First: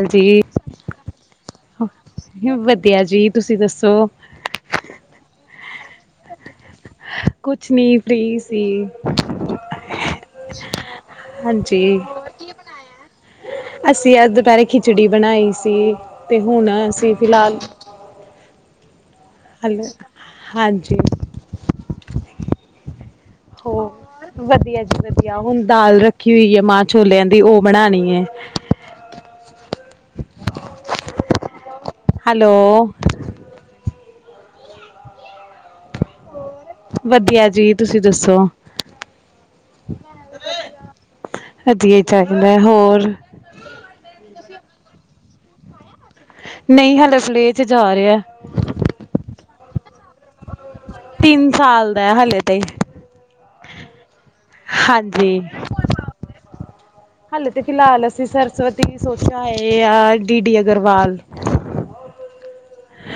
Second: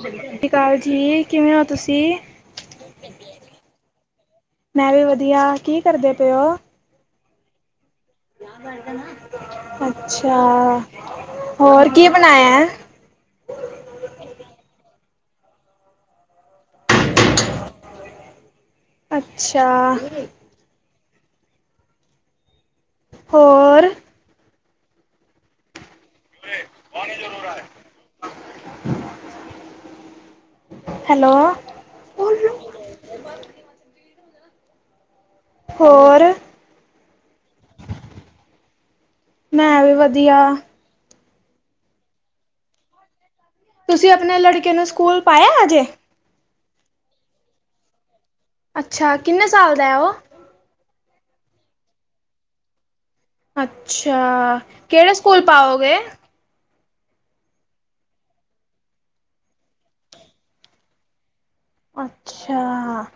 ਸਤਿ ਸ਼੍ਰੀ ਅਕਾਲ ਜੀ ਕਿਵੇਂ ਹੋ ਤੁਸੀਂ? ਵਧੀਆ ਜੀ ਤੁਸੀਂ ਦੱਸੋ? ਮੈਂ ਵੀ ਵਧੀਆ ਕੀ ਕਰਦੇ ਪਏ ੳ? ਕੁਛ ਨਹੀਂ। ਅੱਛਾ। ਹੋਰ ਹਾਂਜੀ। ਕੀ ਬਣਾਇਆ? ਅਸੀਂ ਅੱਜ ਦੁਪਹਿਰੇ ਖਿੱਚੜੀ। ਖਿਚੜੀ ਬਣਾਈ ਸੀ। ਤੇ ਹੁਣ ਅਸੀਂ ਫਿਲਹਾਲ। ਅੱਛਾ ਹੈਲੋ ਹਾਂਜੀ। ਹੋ ਹੋਰ? ਵਧੀਆ ਵਧੀਆ ਹੁਣ ਦਾਲ ਰੱਖੀ। ਰੱਖੀ ਹੋਈ ਹੈ ਮਾਂਹ ਛੋਲਿਆਂ ਦੀ ਉਹ ਬਣਾਉਣੀ ਹੈ। ਹੈਲੋ ਹੈਲੋ, ਹੋਰ ਵਧੀਆ ਜੀ ਤੁਸੀਂ ਦੱਸੋ? ਮੈਂ ਵੀ ਵਧੀਆ। ਵਧੀਆ ਹੀ ਚਾਹੀਦਾ ਹੋਰ। ਤੁਸੀਂ ਆਪਣੇ ਲੜਕੇ ਨੂੰ ਸਕੂਲ ਪਾਇਆ ਅਜੇ। ਨਹੀਂ ਹਲੇੇ ਪਲੇ 'ਚ ਜਾ ਰਿਹਾ ਹੈ। ਅੱਛਾ ਕਿੰਨੇ ਸਾਲ ਦਾ ਹੈ ਉਹ? ਤਿੰਨ ਸਾਲ ਦਾ ਹੈ ਹਲੇ ਤੇ। ਅੱਛਾ ਕਿਹੜੇ ਸਕੂਲ ਪਾਓਗੇ? ਹਲੇੇ ਤੇ ਫਿਲਹਾਲ ਅਸੀਂ ਸਰਸਵਤੀ ਸੋਚਿਆ ਹੈ ਆ ਡੀ ਡੀ ਅਗਰਵਾਲ ਅੱਛਾ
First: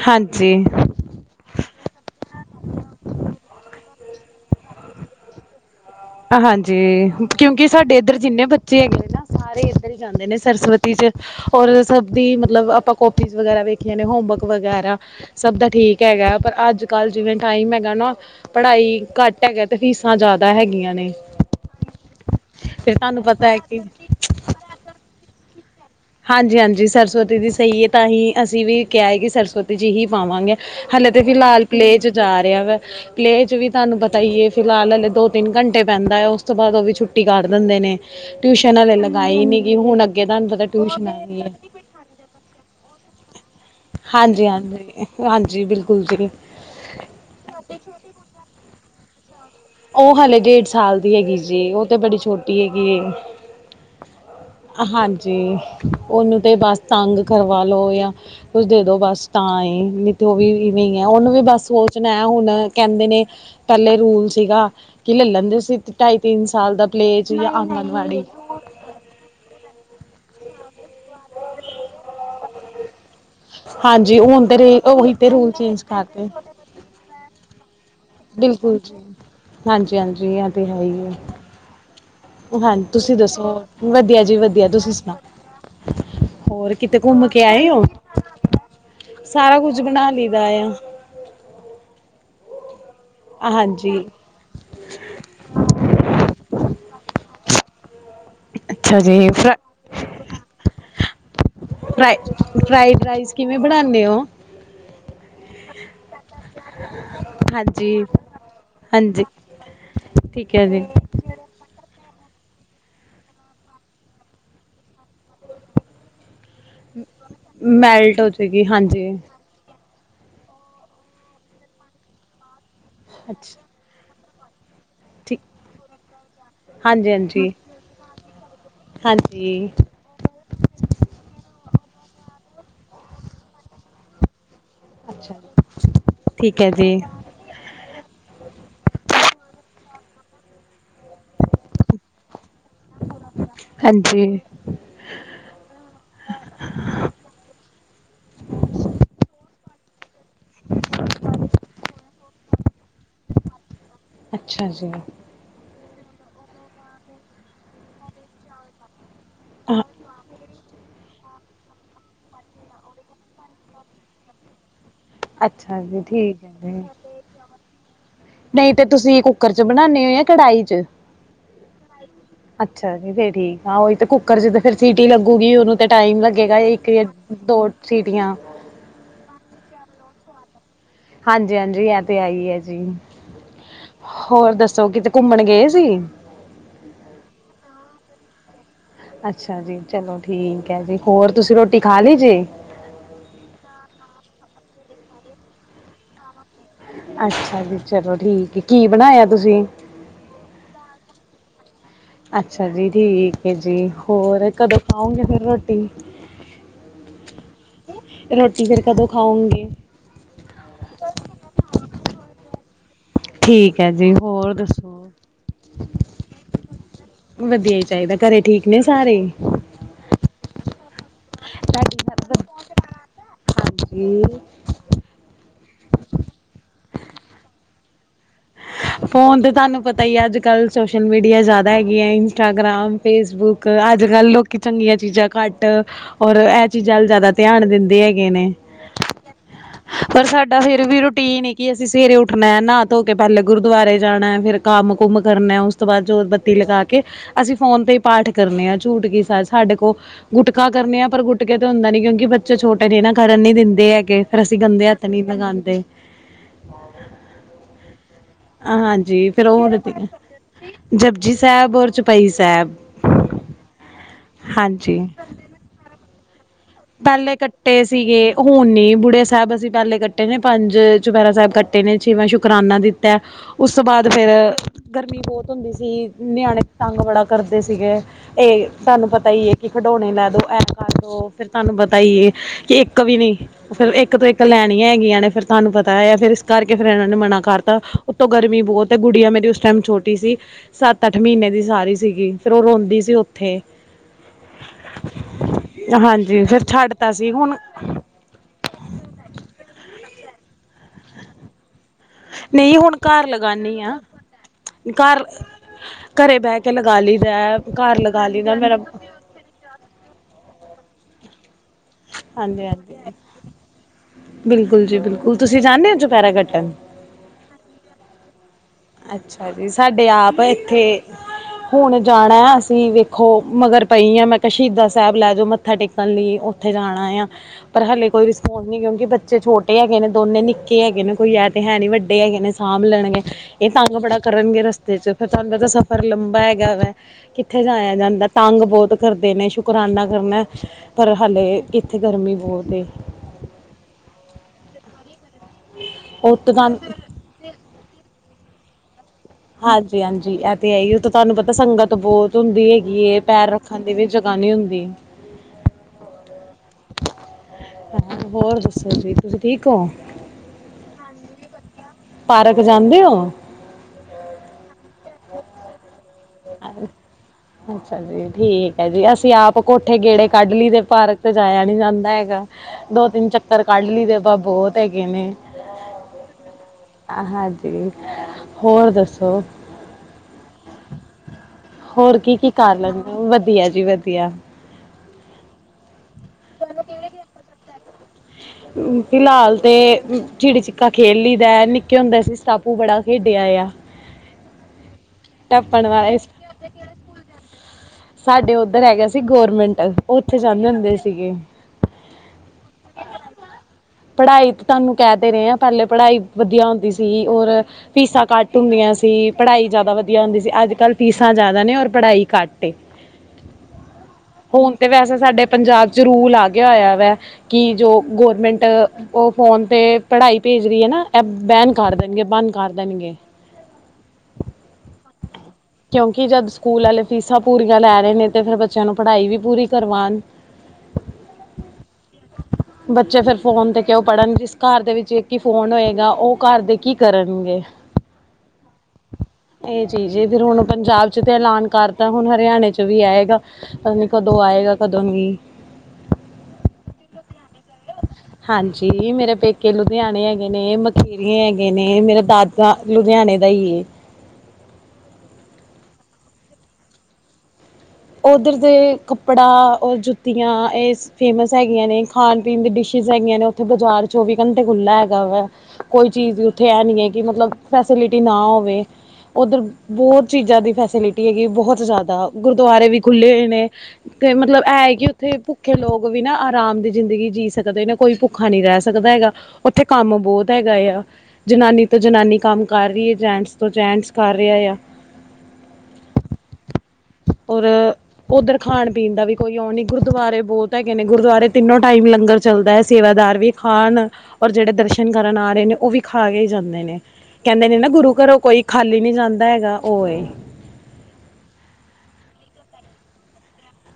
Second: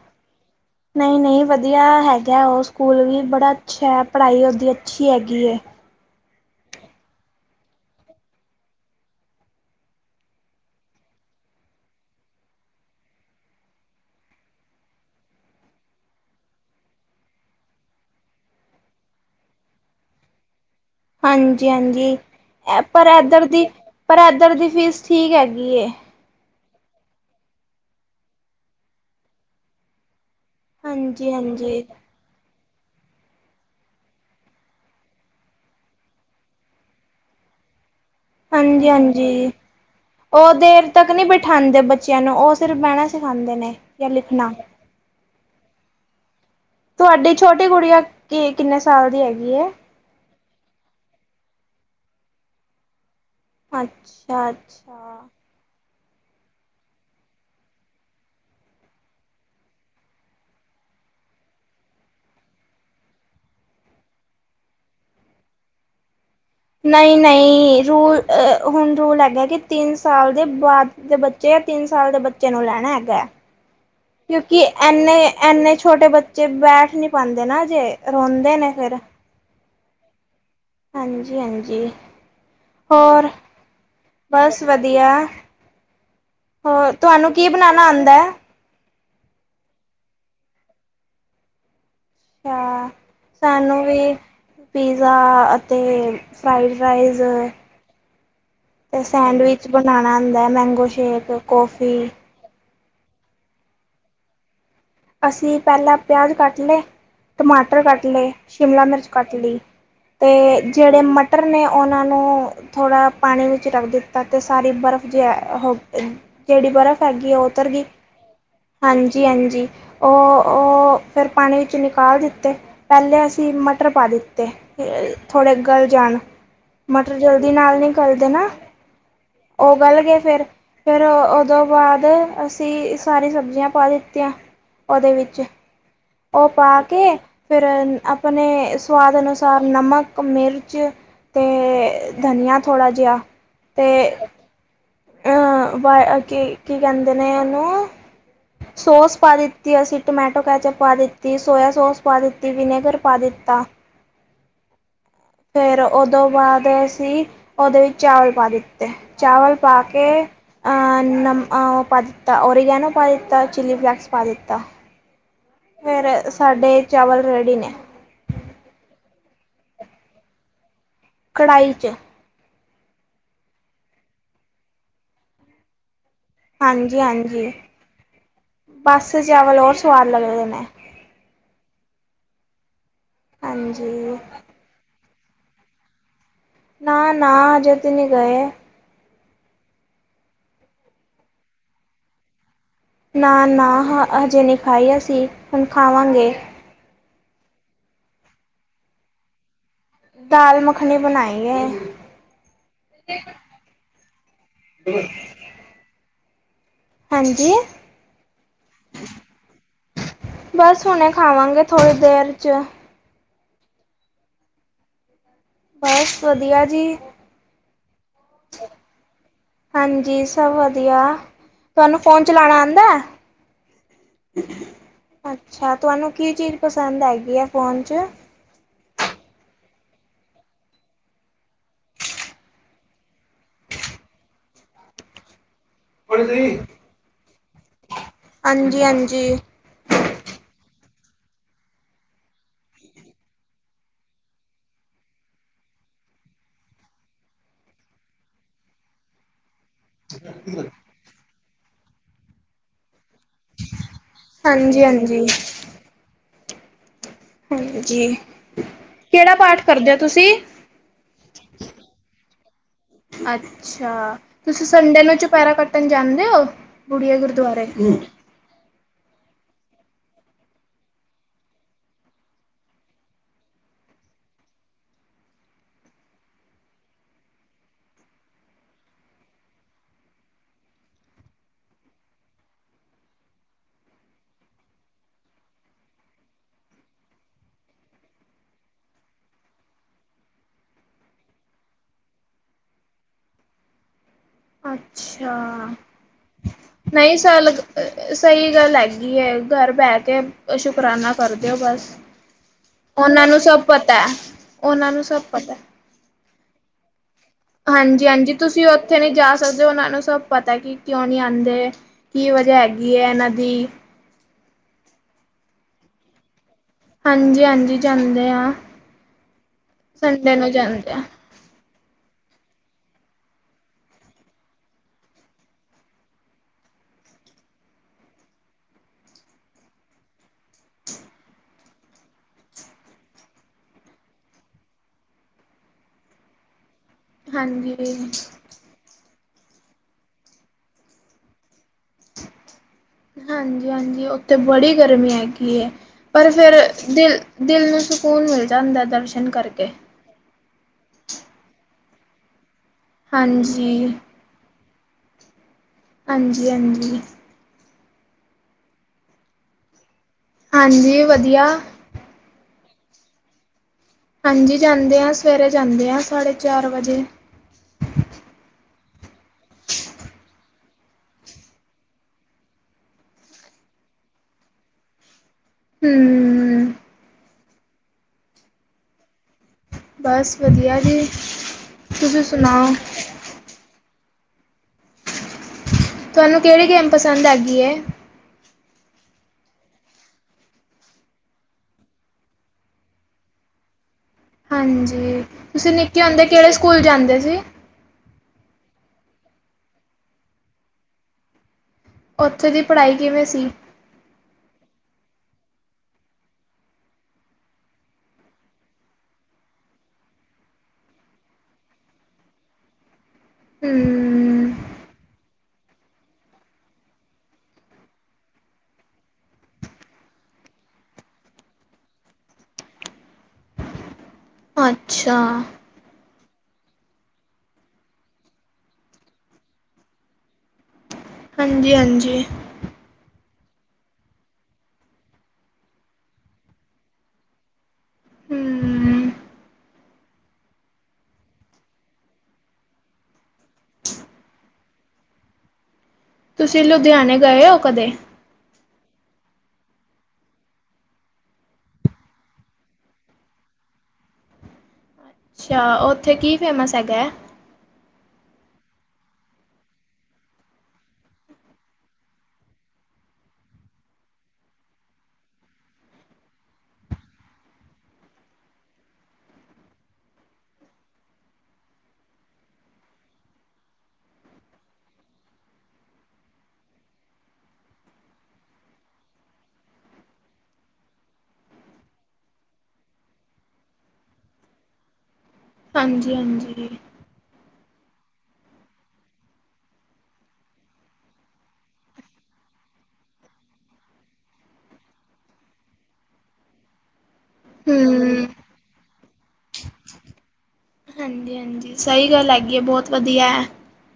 ਹਾਂਜੀ ਨਹੀਂ ਨਹੀਂ ਵਧ ਵਧਆ ਹੈਗਾ ਉਹ ਸਕੂਲ ਵੀ ਬੜਾ ਅੱਛਾ ਹੈ ਪੜ੍ਹਾਈ ਉਹਦੀ ਅੱਛੀ ਹੈਗੀ ਹਾਂਜੀ ਕਿਉਂਕਿ ਸਾਡੇ ਇੱਧਰ ਜਿੰਨੇ ਬੱਚੇ ਹੈਗੇ ਨਾ ਸਾਰੇ ਇੱਧਰ ਹੀ ਜਾਂਦੇ ਨੇ, ਸਰਸਵਤੀ'ਚ ਔਰ ਸਭ ਦੀ ਮਤਲਬ ਆਪਾਂ ਕੋਪੀਜ਼ ਵਗੈਰਾ ਵੇਖੀਆਂ ਨੇ ਹੋਮ ਵਗੈਰਾ ਸਭ ਦਾ ਠੀਕ ਹੈਗਾ ਪਰ ਅੱਜ ਕੱਲ ਜਿਵੇਂ ਟਾਈਮ ਹੈਗਾ ਨਾ ਪੜ੍ਹਾਈ ਘੱਟ ਹੈਗਾ ਤੇ ਫੀਸਾਂ ਜ਼ਿਆਦਾ ਹੈਗੀਆਂ ਨੇ ਹਾਂਜੀ ਹਾਂਜੀ ਤੇ ਪਰ ਤੁਹਾਨੂੰ ਏਧਰ ਪਤਾ ਹੈ ਦੀ ਕਿ ਪਰ ਏਧਰ ਦੀ ਫੀਸ ਠੀਕ ਹੈਗੀ ਏ ਹਾਂਜੀ ਹਾਂਜੀ ਸਰਸਵਤੀ ਦੀ ਸਹੀ ਹੈ ਤਾਂ ਹੀ ਅਸੀਂ ਵੀ ਕਿਹਾ ਹੈ ਕਿ ਸਰਸਵਤੀ ਜੀ ਹੀ ਪਾਵਾਂਗੇ ਹਲੇ ਤੇ ਫਿਲਹਾਲ ਹਾਂਜੀ-ਹਾਂਜੀ, ਪਲੇ ਚ ਜਾ ਰਿਹਾ ਵਾ ਪਲੇਅ 'ਚ ਵੀ ਤੁਹਾਨੂੰ ਪਤਾ ਹੀ ਹੈ ਫਿਲਹਾਲ ਹਲੇੇ ਦੋ ਤਿੰਨ ਘੰਟੇ ਪੈਂਦਾ ਹੈ ਉਸ ਤੋਂ ਬਾਅਦ ਉਹ ਵੀ ਛੁੱਟੀ ਕਰ ਦਿੰਦੇ ਨੇ ਟਿਊਸ਼ਨ ਹਾਂਜੀ ਹਲੇ ਲਗਾਈ ਹਾਂਜੀ ਨੀ ਗੀ ਹੁਣ ਅੱਗੇ ਤੁਹਾਨੂੰ ਪਤਾ ਉਹਦੇ ਟਿਊਸ਼ਨ ਤੱਕ ਨਹੀਂੀ ਹੈਗੀ ਹੈ। ਬਿਠਾਉਂਦੇ ਬੱਚਿਆਂ ਨੂੰ ਉਹ ਸਿਰਫ ਬਹਿਣਾ ਸਿਖਾਉਂਦੇ ਨੇ ਯਾ ਲਿਖਣਾ ਹਾਂਜੀ-ਹਾਂਜੀ, ਹਾਂਜੀ ਹਾਂਜੀ ਬਿਲਕੁਲ ਜੀ। ਤੁਹਾਡੀ ਛੋਟੀ ਕੁੜੀੀਆਂ ਕਿ ਕਿੰਨੇ ਸਾਲ ਦੀ ਹੈਗੀ ਹੈ ਉਹ ਹਲੇੇ ਡੇਢ ਸਾਲ ਦੀ ਹੈਗੀ ਜੀ ਉਹ ਤੇ ਬੜੀ ਛੋਟੀ ਹੈਗੀ ਅੱਛਾ ਅੱਛਾ ਹਾਂਜੀ ਉਹਨੂੰ ਤੇ ਬਸ ਤੰਗ ਕਰਵਾ ਲੋ ਜਾਂ ਕੁੱਝ ਦੇ ਦੋ ਬਸ ਤਾਂ ਹੀ ਨਹੀਂ ਤੇ ਉਹ ਵੀਵੇਂ ਉਹਨੂੰ ਵੀ ਬਸ ਸੋਚਣਾ ਹੈ ਹੁਣ ਇਹ ਕਹਿੰਦੇ ਨੇ ਪਹਿਲੇ ਰੂਲਸ ਸੀਗਾ ਕੀ ਲੈ ਲੈਂਦੇ ਸੀ ਤੇ ਨਹੀਂ ਨਹੀਂ ਰੂਲ ਅ ਹੁਣ ਰੂਲ ਹੈਗਾ ਕਿ ਤਿੰਨ ਸਾਲ ਦੇ ਬਾਅਦ ਦੇ ਬੱਚੇ, ਤਿੰਨ ਸਾਲ ਦੇ ਬੱਚੇ ਨੂੰ ਲੈਣਾ ਹੈਗਾ ਹੈ ਹਾਂਜੀ ਹੁਣ ਤੇ ਕਿਉਂਕਿ ਰੇ ਉਹੀ ਇਨੇ ਤੇ ਰੂਲ ਐੰਨੇ ਚੇਂਜ ਛੋਟੇ ਕਰਤੇ ਬੱਚੇ ਬੈਠ ਨੀ ਪਾਉਂਦੇ ਨਾ ਜੇ ਰੋਂਦੇ ਨੇ ਬਿਲਕੁਲ ਜੀ ਫਿਰ ਹਾਂਜੀ ਹਾਂਜੀ ਹਾਂਜੀ ਹਾਂਜੀ ਹਾਂਜੀ ਹਾਂਜੀ, ਤੁਸੀ ਹੋਰ ਦੱਸੋ? ਵਧੀਆ ਜੀ- ਵਧੀਆ। ਤੁਸੀ ਸੁਣਾਓ? ਹੋਰ ਕਿਤੇ ਤੁਹਾਨੂੰ ਘੁੰਮਕੇ ਕੀ ਆਏ ਹੋ? ਬਣਾਉਣਾ ਆਉਂਦਾ ਹੈ ਸਾਰਾ ਕੁਝ ਬਣਾ ਲਈਦਾ ਯਾ ਅੱਛਾ। ਸਾਨੂੰ ਵੀ ਪੀਜ਼ਾ ਅਤੇ, ਫ੍ਰਾਈਡ ਰਾਈਜ ਅੱਛਾ ਤੇ, ਜੀ ਫ ਸੈਂਡਵਿਚ ਬਣਾਣਾ ਆਂਦਾ ਹੈ mango shake coffee fried rice ਕਿਵੇਂ ਬਣਾਂਨੇ ਓ? ''ਅਸੀਂ ਪਹਿਲਾਂ ਪਿਆਜ਼ ਕੱਟ ਲਏ, ਟਮਾਟਰ ਹਾਂਜੀ ਕੱਟ ਲਏ, ਸ਼ਿਮਲਾ ਮਿਰਚ ਹਾਂਜੀ ਕੱਟ ਲਈ ਤੇ ਠੀਕ ਹੈ ਜੀ ਜਿਹੜੇ ਮਟਰ ਨੇ, ਉਹਨਾਂ ਨੂੰ ਥੋੜ੍ਹਾ ਪਾਣੀ ਵਿੱਚ ਰੱਖ ਦਿੱਤਾ ਤੇ, ਸਾਰੀ ਬਰਫ਼ ਜੇ ਹੋ ਜਿਹੜੀ ਬਰਫ਼ ਹੈਗੀ ਉਹ ਉੱਤਰ ਗਈ, ਮੈਲਟ ਹੋ ਜਾਏਗੀ ਹਾਂਜੀ ਹਾਂਜੀ-ਹਾਂਜੀ। ਉਹ-ਉਹ ਫਿਰ ਪਾਣੀ ਵਿੱਚੋ ਨਿਕਾਲ ਦਿੱਤੇ, ਪਹਿਲੇ ਅਸੀ ਅੱਛਾ ਮਟਰ ਪਾ ਦਿੱਤੇ ਠੀਕ ਥੋੜ੍ਹੇ ਗਲ ਜਾਣ। ਹਾਂਜੀ ਮਟਰ ਹਾਂਜੀ ਜਲਦੀ ਨਾਲ ਨਹੀਂ ਗਲਦੇ ਨਾ। ਹਾਂਜੀ ਉਗਲ ਗਏ ਫੇਰ ਫੇਰ ਉਦੋਂ ਬਾਅਦ ਅਸੀਂ ਸਾਰੀ ਸਬਜ਼ੀਆਂ ਪਾ ਦਿੱਤੀਆ। ਉਹਦੇ ਅੱਛਾ ਵਿੱਚ 'ਉਹ ਠੀਕ ਹੈ ਜੀ ਪਾਕੇ ਫਿਰ ਅਪਣੇ ਸਵਾਦ ਅਨੁਸਾਰ ਨਮਕ, ਮਿਰਚ ਤੇ ਧਨੀਆ ਥੋੜ੍ਹਾ ਜਿਹਾ ਤੇ ਹਾਂਜੀ ਅਹ ਬਾ--ਕੀ-ਕੀ ਕਹਿੰਦੇ ਨੇ ਉਹਨੂੰ ਸੋਸ ਪਾ ਦਿੱਤੀ ਅਸੀ ਟਮੈਟੋ-ਕੈਚਅਪ ਪਾ ਦਿੱਤੀ, ਸੋਇਆ ਸੋਸ ਪਾ ਦਿੱਤੀ, ਵਿਨੇਗਰ ਪਾ ਦਿੱਤਾ। ਅੱਛਾ ਜੀ। ਫਿਰ, ਉਹਦੋਂ ਬਾਅਦ ਅਸੀਂ ਉਹਦੇ ਵਿੱਚ ਚਾਵਲ ਪਾ ਦਿੱਤੇ ਚਾਵਲ ਪਾਕੇ ਨਮ--ਉ--ਪਾਦਿੱਤਾ, ਓਰਗਨੋ ਪਾ ਦਿੱਤਾ, ਚੀਲੀ ਫਲੈਕਸ ਪਾ ਦਿੱਤਾ ਅੱਛਾ ਜੀ। ਫਿਰ ਠੀਕ ਹੈ ਸਾਡੇ ਜੀ, ਚਾਵਲ ਰੈਡੀ ਨੇ ਨਹੀਂ ਤੇ ਤੁਸੀਂ ਕੁੱਕਰ'ਚ ਬਣਾਨੇ ਓ, ਯਾ ਕੜਾਈ'ਚ? ਕੜ੍ਹਾਹੀ 'ਚ ਅੱਛਾ ਜੀ। ਫੇਰ ਠੀਕ ਆ, ਉਹੀ ਤੇ ਕੁੱਕਰ'ਚ ਫਿਰ ਸੀਟੀ ਲੱਗੂਗੀ ਉਹਨੂੰ ਤੇ ਟਾਈਮ ਲੱਗੇਗਾ ਇੱਕ ਹਾਂਜੀ ਯਾ ਹਾਂਜੀ ਦੋ ਸੀਟੀਆਂ ਬਸ ਚਾਵਲ ਹੋਰ ਸਵਾਦ ਲੱਗਦੇ ਨੇ ਹਾਂਜੀ-ਹਾਂਜੀ ਐ ਤੇ ਹੈਈ ਹੈ ਜੀ। ਹਾਂਜੀ, ਹੋਰ ਦੱਸੋ ਕਿਤੇ ਘੁੰਮਣ ਗਏ ਸੀ? ਨਾ- ਨਾ ਅਜੇ ਤੇ ਨੀ ਗਏ। ਅੱਛਾ ਜੀ, ਚਲੋ ਠੀਕ ਹੈ ਜੀ। ਹੋਰ, ਤੁਸੀ ਰੋਟੀ ਖਾਲੀ ਜੇ? ਨਾ-ਨਾ, ਹ ਹਜੇ ਨਹੀਂ ਖਾਈ ਅਸੀਂ, ਹੁਣ ਖਾਵਾਂਗੇ। ਅੱਛਾ ਜੀ, ਚਲੋ ਠੀਕ ਏ। ਕੀ ਬਣਾਇਆ ਤੁਸੀਂ? ਦਾਲ ਮੱਖਣੀ ਬਣਾਈ ਏ। ਅੱਛਾ ਜੀ, ਠੀਕ ਹੈ ਜੀ। ਹੋਰ ਕਦੋ ਖਾਓਗੇ ਫਿਰ ਰੋਟੀ? ਹਾਂਜੀ। ਰੋਟੀ ਫਿਰ ਕਦੋਂ ਖਾਓਗੇ? ਬਸ ਹੁਣੇ ਖਾਵਾਂਗੇ ਥੋੜੇ ਫਰ'ਚ ਠੀਕ ਹੈ, ਜੀ। ਹੋਰ ਦੱਸੋ? ਬਸ ਵਧੀਆ ਜੀ। ਵਧੀਆ ਹੀ ਚਾਹੀਦਾ, ਘਰੇ ਠੀਕ ਨੇ ਸਾਰੇ? ਹਾਂਜੀ ਸਭ ਵਧੀਆ। ਤੁਹਾਨੂੰ, ਫੋਨ ਚਲਾਣਾ ਆਂਦਾ? ਏ ਅੱਛਾ। ਤੁਹਾਨੂੰ ਕੀ ਚੀਜ਼ ਪਸੰਦ ਹੈਗੀ ਐ ਫੋਨ'ਚ? ਫੋਨ ਤੇ ਤੁਹਾਨੂੰ ਪਤਾ ਹੀ ਅੱਜ-ਕੱਲ ਸੋਸ਼ਲ ਮੀਡੀਆ ਜ਼ਿਆਦਾ ਹੈਗੀ ਹੈ, ਇੰਸਟਾਗ੍ਰਾਮ, ਫੇਸਬੁੱਕ ਅੱਜ- ਕੱਲ ਲੋਕੀ ਚੰਗੀਆਂ ਚੀਜ਼ਾਂ ਘੱਟ ਔਰ, ਹਾਂਜੀ ਇਹ ਚੀਜ਼ਾਂ ਅਲ ਜ਼ਿਆਦਾ ਧਿਆਨ ਦਿੰਦੇ ਹੈਗੇ ਨੇ। ਹਾਂਜੀ ਹਾਂਜੀ ਪਰ, ਸਾਡਾ ਫੇਰ ਵੀ ਰੂਟੀਨ ਕਿ, ਅਸੀਂ ਸਵੇਰੇ ਉੱਠਣਾ ਨਹਾ- ਧੋਕੇ ਪਹਿਲ ਗੁਰਦੁਆਰੇ ਜਾਣਾ ਫੇਰ ਕੰਮ-ਕੁੰਮ ਕਰਨਾ ਉਸ ਤੋਂ, ਬਾਅਦ ਜੋਤਬੱਤੀ ਲਗਾ ਕੇ, ਅਸੀਂ ਫੋਨ ਤੇ ਹੀ ਪਾਠ ਕਰ ਮੰਨਿਆ ਝੂਠ ਕੀ ਸਾ ਸਾਡੇ ਕੋਲ ਗੁਟਕਾ ਕਰਨੇ ਆ ਪਰ ਗੁੱਟਕੇ ਤੇ ਹੁੰਦਾ ਨੀ, ਕਿਉਂਕਿ ਬੱਚੇ ਛੋਟੇ ਨੇ ਨਾ ਕਰਨ ਨੀ ਦਿੰਦੇ ਹੈਗੇ। ਫੇਰ ਅਸੀਂ ਗੰਦੇ ਹੱਥ ਨਹੀਂ ਹਾਂਜੀ ਲਗਾਂਦੇ। ਹਾਂਜੀ, ਹਾਂਜੀ ਕਿਹੜਾ ਫਿਰ ਪਾਠ ਉਹ ਕਰਦੇ ਹੋ ਤੁਸੀਂ ਜਪੁਜੀ ਸਾਹਿਬ, ਔਰ ਚੌਪਈ ਸਾਹਿਬ। ਅੱਛਾ ਤੁਸੀਂ ਹਾਂਜੀ। ਸੰਡੇ ਨੂੰ ਚੁਪੈਰਾ ਕੱਟਨ ਜਾਂਦੇ ਹੋ। ਬੁੜੀਆ ਪਹਿਲੇ ਗੁਰਦੁਆਰੇ ਕੱਟੇ ਸੀਗੇ ਹੁਣ ਨੀ ਬੁੜੇ ਸ ਸਾਹਿਬ ਅਸੀਂ ਪਹਿਲੇ ਕੱਟੇ ਨੇ ਪੰਜ ਚੁਪਹਿਰਾ ਸਾਹਿਬ ਕੱਟੇ ਨੇ ਛੇਵਾਂ ਸ਼ੁਕਰਾਨਾ ਦਿੱਤਾ, ਉਸ ਤੋਂ ਬਾਅਦ ਫੇਰ ਗਰਮੀ ਬਹੁਤ ਹੁੰਦੀ ਸੀ ਨਿਆਣੇ ਤੰਗ ਬੜਾ ਕਰਦੇ ਸੀਗੇ, ਇਹ ਤੁਹਾਨੂੰ ਪਤਾ ਇਹ ਕਿ ਖਿਡੋਣੇ ਲੈ ਦੋ ਇਹ ਕਰ ਦੋ ਫਿਰ ਤੁਹਾਨੂੰ ਪਤਾ ਹੀ ਕਿ ਇੱਕ ਵੀ ਨੀ ਫੇਰ ਇੱਕ ਤੋਂ ਇੱਕ ਲੈਣੀਆਂ ਹੈਗੀਆਂ ਨੇ ਫੇਰ ਤੁਹਾਨੂੰ ਪਤਾ ਫਿਰ ਇਸ ਕਰਕੇ ਫੇਰ ਇਹਨਾਂ ਨੇ ਮਨਾ ਕਰਤਾ ਉਤੋਂ ਗਰਮੀ ਬਹੁਤ ਐ ਗੁੜੀਆ ਮੇਰੀ ਉਸ ਟਾਈਮ ਛੋਟੀ ਸੀ ਸੱਤ ਅੱਠ ਮਹੀਨੇ ਮਹੀਨੇ ਦੀ ਸਾਰੀ ਸੀਗੀ, ਫਿਰ ਉਹ ਰੋਂਦੀ ਸੀ ਉੱਥੇ। ਅੱਛਾ, ਹਾਂਜੀ ਫਿਰ ਛੱਡ ਤਾ ਨਹੀਂ ਸੀ ਸੱਲ ਹੁਣ ਸਹੀ ਗੱਲ ਹੈਗੀ ਹੈ ਘਰ ਬੈ ਲੈ ਕੇ ਸ਼ੁਕਰਾਨਾ ਕਰਦੇ ਹੋ ਬਸ। ਨਹੀਂ ਹੁਣ ਘਰ ਉਹਨਾਂ ਨੂੰ ਸਭ ਲਗਾਂਣੀ ਆਂ। ਪਤਾ ਹੈ ਉਹਨਾਂ ਨੂੰ ਸਭ ਘਰ ਪਤਾ ਘਰੇ ਬਹਿ ਕੇ ਲਗਾ ਲਈ ਹਾਂਜੀ -ਹਾਂਜੀ ਤੁਸੀਂ ਉੱਥੇ ਨਹੀਂ ਜਾ ਸਕਦੇ, ਉਹਨਾਂ ਨੂੰ ਸਭ ਪਤਾ ਕਿ ਕਿਉਂ ਨਹੀਂ ਆਂਦੇ। ਕੀ ਵਜ੍ਹਾ ਹਾਂਜੀ ਹੈਗੀ ਐ ਹਾਂਜੀ ਇਹਨਾਂ ਦੀ ਬਿਲਕੁਲ ਜੀ ਬਿਲਕੁਲ ਤੁਸੀਂ ਜਾਂਦੇ ਹੋ ਚੁਪਹਿਰਾ ਕੱਟਣ। ਹਾਂਜੀ- ਹਾਂਜੀ, ਜਾਂਦੇ ਆਂ। ਅੱਛਾ ਜੀ, ਸਾਡੇ ਆਪ ਇੱਥੇ ਆ ਹੁਣ ਜਾਣਾ ਅਸੀਂ ਵੇਖੋ ਮਗਰ ਪਈ ਹਾਂ ਮੈਂ ਕਿਹਾ ਸ਼ਹੀਦਾ ਸਾਹਿਬ ਲੈ ਜਾਓ ਮੱਥਾ ਟੇਕਣ ਲਈ ਉੱਥੇ ਜਾਣਾ। ਪਰ ਹਲੇ ਕੋਈ ਰਿਸਪੋਂਸ ਨਹੀਂ, ਕਿਉਂਕਿ ਬੱਚੇ ਛੋਟੇ ਹੈਗੇ ਨੇ ਦੋਨੇ ਨਿੱਕੇ ਹੈਗੇ ਨੇ ਕੋਈ ਐ ਤੇ ਹੈ ਨੀ ਵੱਡੇ ਵੱਡੇ ਹੈਗੇ ਨੇ ਸਾਂਭ ਲੈਣਗੇ ਇਹ ਤੰਗ ਬੜਾ ਕਰਨਗੇ ਰਸਤੇ ਚ ਫੇਰ ਤੁਹਾਨੂੰ ਪਤਾ ਸਫ਼ਰ ਲੰਬਾ ਹੈਗਾ ਵਾ। ਕਿੱਥੇ ਹਾਂਜੀ ਜਾਇਆ ਜਾਂਦਾ ਤੰਗ ਬਹੁਤ ਕਰਦੇ ਨੇ ਸ਼ੁਕਰਾਨਾ ਕਰਨਾ ਪਰ ਹਾਲੇ ਕਿ ਹਾਂਜੀ -ਹਾਂਜੀ ਉੱਥੇ ਬੜੀ ਗਰਮੀ ਹੈਗੀ। ਪਰ ਉੱਤੋਂ ਫੇਰ ਤਾਂ ਦਿਲ -ਦਿਲ ਨੂੰ ਸਕੂਨ ਮਿਲ ਜਾਂਦਾ ਦਰਸ਼ਨ ਕਰਕੇ ਹਾਂਜੀ- ਹਾਂਜੀ ਇਹ ਤੇ ਹੈ ਹੀ ਉਥੇ ਤੁਹਾਨੂੰ ਪਤਾ ਸੰਗਤ ਬਹੁਤ ਹੁੰਦੀ ਹੈਗੀ। ਵੀ ਇਹ ਪੈਰ ਰੱਖਣ ਹਾਂਜੀ ਦੀ ਵੀ ਜਗ੍ਹਾ ਨਹੀਂ ਹੁੰਦੀ। ਹਾਂਜੀ -ਹਾਂਜੀ। ਹੋਰ ਦੱਸੋ ਜੀ, ਤੁਸੀਂ ਠੀਕ ਹੋ। ਹਾਂਜੀ, ਵਧੀਆ। ਰਕ ਜਾਂਦੇ ਹੋ। ਹਾਂਜੀ ਜਾਂਦੇ ਹਾਂ ਸਵੇਰੇ ਜਾਂਦੇ ਹਾਂ ਸਾਢੇ ਚਾਰ ਵਜੇ। ਅੱਛਾ ਜੀ ਠੀਕ ਜੀ ਅਸੀਂ ਆਪ ਕੋਠੇ ਗੇੜੇ ਕੱਢ ਲਈ ਤੇ ਪਾਰਕ ਤੇ ਜਾਇਆ ਨੀ ਜਾਂਦਾ ਹੈਗਾ, ਦੋ ਤਿੰਨ ਚੱਕਰ ਕੱ ਪਢਲੀ ਦੇ ਵਾ ਬਹੁਤ ਹੈਗੇ ਨੇ। ਹੂੰ। ਹਾਂਜੀ, ਹੋਰ ਦੱਸੋ ਬਸ ਵਧੀਆ ਜੀ ਹੋਰ ਤੁਸੀਂ ਕੀ- ਕੀ ਸੁਣਾਓ ਕਰ ਲੈਂਦੇ ਹੋ, ਵਧੀਆ ਜੀ ਵਧੀਆ। ਪਿਆ ਤੁਹਾਨੂੰ ਕਿਹੜੀ ਗੇਮ ਪਸੰਦ ਆ ਗਈ ਐ। ਫਿਲਹਾਲ ਤੇ ਚਿੜੀ ਛਿੱਕਾ ਖੇਲ ਲਈਦਾ ਦਾ ਨਿੱਕੇ ਹੁੰਦੇ ਸਟਾਪੂ ਬੜਾ ਖੇਡੇ। ਆਇਆ। ਹਾਂਜੀ ਤੁਸੀਂ ਨਿੱਕੇ ਹੁੰਦੇ ਇਸ ਕਿਹੜੇ ਸਕੂਲ ਜਾਂਦੇ ਸੀ। ਸਾਡੇ ਉਧਰ ਰਹਿ ਗਿਆ ਸੀ ਗੌਰਮੈਂਟ, ਉੱਥੇ ਜਾਂਦੇ ਹੁੰਦੇ ਸੀਗੇ। ਉੱਥੋਂ ਦੀ ਪੜ੍ਹਾਈ ਕਿਵੇਂ ਸੀ। ਪੜ੍ਹਾਈ ਤਾਂ ਤੁਹਾਨੂੰ ਕਹਿ ਤੇ ਰਹੇ ਹਾਂ ਪਹਿਲੇ ਪੜ੍ਹਾਈ ਵਧੀਆ ਹੁੰਦੀ ਸੀ, ਔਰ ਫੀਸਾਂ ਘੱਟ ਹੁੰਦੀਆਂ ਸੀ ਪੜ੍ਹਾਈ ਜ਼ਿਆਦਾ ਵਧੀਆ ਹੁੰਦੀ ਸੀ, ਅੱਜ ਕੱਲ ਫੀਸਾਂ ਜ਼ਿਆਦਾ ਨੇ ਔਰ ਪੜ੍ਹਾਈ ਘੱਟ ਏ। ਹੂੰ ਹੁਣ ਤੇ ਵੈਸੇ ਸਾਡੇ ਪੰਜਾਬ ਚ, ਰੂਲ ਆ ਗਿਆ ਹੋਇਆ ਵੇ ਕਿ ਜੋ ਗੋਰਮੈਂਟ ਔ ਫੋਨ ਤੇ ਪੜ੍ਹਾਈ ਭੇਜ ਰਹੀ ਹੈ ਨਾ, ਇਹ ਬੈਨ ਕਰ ਦੇਣਗੇ ਬੰਦ ਕਰ ਦੇਣਗੇ ਅੱਛਾ ਕਿਉਂਕਿ ਜਦ ਸਕੂਲ ਵਾਲੇ ਫੀਸਾਂ ਪੂਰੀਆਂ ਲੈ ਰਹੇ ਨੇ ਤੇ ਫਿਰ ਬੱਚਿਆਂ ਨੂੰ ਪੜ੍ਹਾਈ ਵੀ ਪੂਰੀ ਕਰਵਾਉਣ। [unintelligible] ਹਾਂਜੀ ਹਾਂਜੀ ਬੱਚੇ ਫਿਰ ਫੋਨ ਤੇ ਕਿਉ ਪੜ੍ਹਨ, ਜਿਸ ਘਰ ਦੇ ਵਿੱਚ ਇੱਕ ਹੀ ਫੋਨ ਹੋਏਗਾ, ਔ ਘਰ ਦੇ ਕੀ ਕਰਨਗੇ। ਹਮ [unintelligible] ਇਹ ਚੀਜ਼ ਫਿਰ ਹੁਣ ਪੰਜਾਬ ਚ ਤੇ ਐਲਾਨ ਕਰਤਾ ਹੁਣ ਹਰਿਆਣੇ ਚ ਵੀ ਆਏਗਾ, ਪਤਾ ਨਹੀਂ ਕਦੋਂ ਆਏਗਾ। ਆਏਗਾ ਕਦੋ ਵੀ ਤੁਸੀਂ ਲੁਧਿਆਣੇ ਗਏ ਹੋ ਕਦੇ ਹਾਂਜੀ ਮੇਰੇ ਪੇਕੇ ਲੁਧਿਆਣੇ ਹੈਗੇ ਨੇ, ਮਥੇਰੀਏ ਹੈਗੇ ਨੇ, ਮੇਰਾ ਦਾਦਾ ਲੁਧਿਆਣੇ ਦਾ ਹੀ ਕੀ ਏ ਅੱਛਾ ਉੱਥੇ ਕੀ ਫੇਮਸ ਹੈਗਾ ਹੈ। ਉੱਧਰ ਦੇ ਕੱਪੜਾ ਔਰ ਜੁੱਤੀਆਂ, ਇਹ ਫੇਮਸ ਹੈਗੀਆਂ ਨੇ ਖਾਣ ਪੀਣ ਦੀ ਡਿਸ਼ਿਜ਼ ਹੈ। ਉੱਥੇ ਬਾਾਰ ਚੌਵੀ ਘੰਟੇ ਖੁੱਲ੍ਹ ਹੈਗਾ ਵਾ, ਕੋਈ ਚੀਜ਼ ਉੱਥੇ ਇਹ ਨੀ ਹੈ ਕਿ ਮਤਲਬ ਫੈਸਿਲਿਟੀ ਨਾ ਹੋਵੇ ਉਧਰ ਬਹੁਤ ਚੀਜ਼ਾਂ ਦੀ ਫੈਸਿਲਿਟੀ ਹੈਗੀ ਬਹੁਤ ਜ਼ਿਆਦਾ ਗ ਦੁਆਰੇ ਵੀ ਖੁੱਲੇ ਹੋਏ ਨੇ, ਤੇ ਮਤਲਬ ਇਹ ਕਿ ਉੱਥੇ ਭੁੱਖੇ ਲੋਕ ਵੀ ਨਾ ਆਰਾਮ ਦੀ ਜ਼ਿੰਦਗੀ ਜੀ ਸਕ ਇਹ ਕੋਈ ਭੁੱਖਾ ਨੀ ਰਹਿ ਸਕਦਾ ਹੈਗਾ, ਉੱਥੇ ਕੰਮ ਬਹੁਤ ਹੈਗਾ ਆ ਜਨਾਨੀ ਤੋਂ ਜਨਾਨੀ ਕੰਮ ਕੰਮ ਕਰ ਰਹੀ ਹੈ, ਜੈਂਟਸ ਤੋਂ ਜੈਨਸ ਕਰ ਰਿਹਾ ਆ। ਹਾਂਜੀ ਹਾਂਜੀ ਔਰ ਉੱਧਰ ਖਾਣ ਪੀਣ ਦਾ ਵੀ ਕੋਈ ਆਉ ਨੀ, ਗੁਰਦੁਆਰੇ ਬਹੁਤ ਹੈਗੇ ਨੇ ਗੁਰਦੁਆਰੇ ਤਿੰਨੋ ਟਾਈਮ ਲੰਗਰ ਚੱਲਦਾ ਹੈ, ਸੇਵਾ ਸਰਦਾਰ ਵੀ ਖਾਣ, ਔਰ ਜਿਹੜੇ ਦਰਸ਼ਨ ਕਰਨ ਆ ਰਹੇ ਨੇ ਉਹ ਵੀ ਖਾ ਕੇ ਜਾਂਦੇ ਨੇ। ਕਹਿੰਦੇ ਨੇ ਨਾ ਗੁਰੂ ਹਮ ਘਰੋਂ ਕੋਈ ਖਾਲੀ ਨੀ ਜਾਂਦਾ ਹੈਗਾ ਉਹ ਏ। ਹਾਂਜੀ ਹਾਂਜੀ ਸਹੀ ਗੱਲ ਹੈਗੀ ਏ, ਬਹੁਤ ਵਧੀਆ ਏ।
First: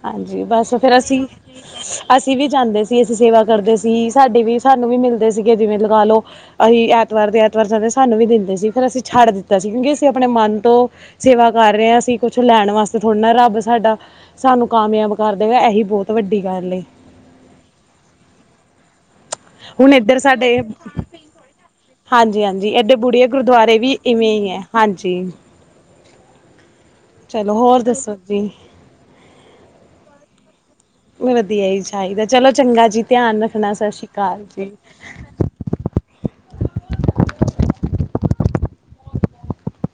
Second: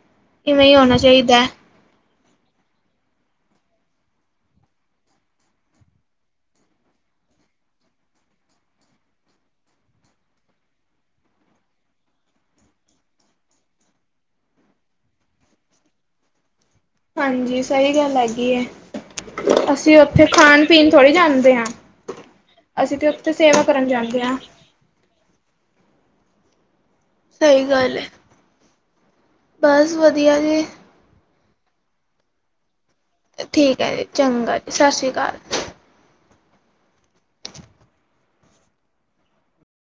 ਹਾਂਜੀ ਬਸ ਫੇਰ ਅਸੀਂ ਅਸੀਂ ਵੀ ਜਾਂਦੇ ਸੀ, ਅਸੀਂ ਸੇਵਾ ਕਰਦੇ ਸੀ, ਸਾਡੇ ਵੀ ਸਾਨੂੰ ਵੀ ਮਿਲਦੇ ਸੀਗੇ ਜਿਵੇਂ ਲਗਾ ਲਓ ਅਸੀਂ ਅ ਐਤਵਾਰ ਦੇ ਐਤਵਾਰ ਜਾਂਦੇ ਸਾਨੂੰ ਵੀ ਦਿੰਦੇ ਸੀ, ਫਿਰ ਅਸੀਂ ਛੱਡ ਦਿੱਤਾ ਸੀ ਕਿਉਂਕਿ ਅਸੀਂ ਆਪਣੇ ਮਨ ਤੋਂ ਸੇਵਾ ਕਰ ਰਹੇ ਹਾਂ ਕਿ ਕੁਛ ਲੈਣ ਵਾਸਤੇ ਥੋੜ੍ਹਾ ਨਾ, ਰੱਬ ਸਾਡਾ ਸਾਨੂੰ ਕਾਮਯਾਬ ਕਰ ਦੇਵੇ ਇਹੀ ਬਹੁਤ ਵੱਡੀ ਗੱਲ ਏ। ਹਾਂਜੀ ਸਹੀ ਗੱਲ ਹੈਗੀ ਏ, ਹੁਣ ਅਸੀਂ ਇੱਧਰ ਉੱਥੇ ਸਾਡੇ ਖਾਣ ਪੀਣ ਥੋੜ੍ਹੀ ਜਾਂਦੇ ਆ। ਹਾਂਜੀ ਹਾਂਜੀ, ਏਡੇ ਬੁੜੇ ਗੁਰਦੁਆਰੇ ਵੀ ਜਾਂਦੇ ਇਵੇਂ ਹਾਂ। ਹੀ ਐ, ਹਾਂਜੀ। ਚਲੋ ਸਹੀ ਹੋਰ ਗੱਲ ਹੈ ਦੱਸੋ ਜੀ। ਬਸ ਵਧੀਆ ਜੀ ਵਧੀਆ ਹੀ ਚਾਹੀਦਾ, ਚਲੋ ਚੰਗਾ ਜੀ। ਧਿਆਨ ਰੱਖਣਾ ਠੀਕ ਸਤਿ ਹੈ ਜੀ ਸ਼੍ਰੀ ਅਕਾਲ ਚੰਗਾ ਜੀ। ਸਤਿ ਸ਼੍ਰੀ ਅਕਾਲ।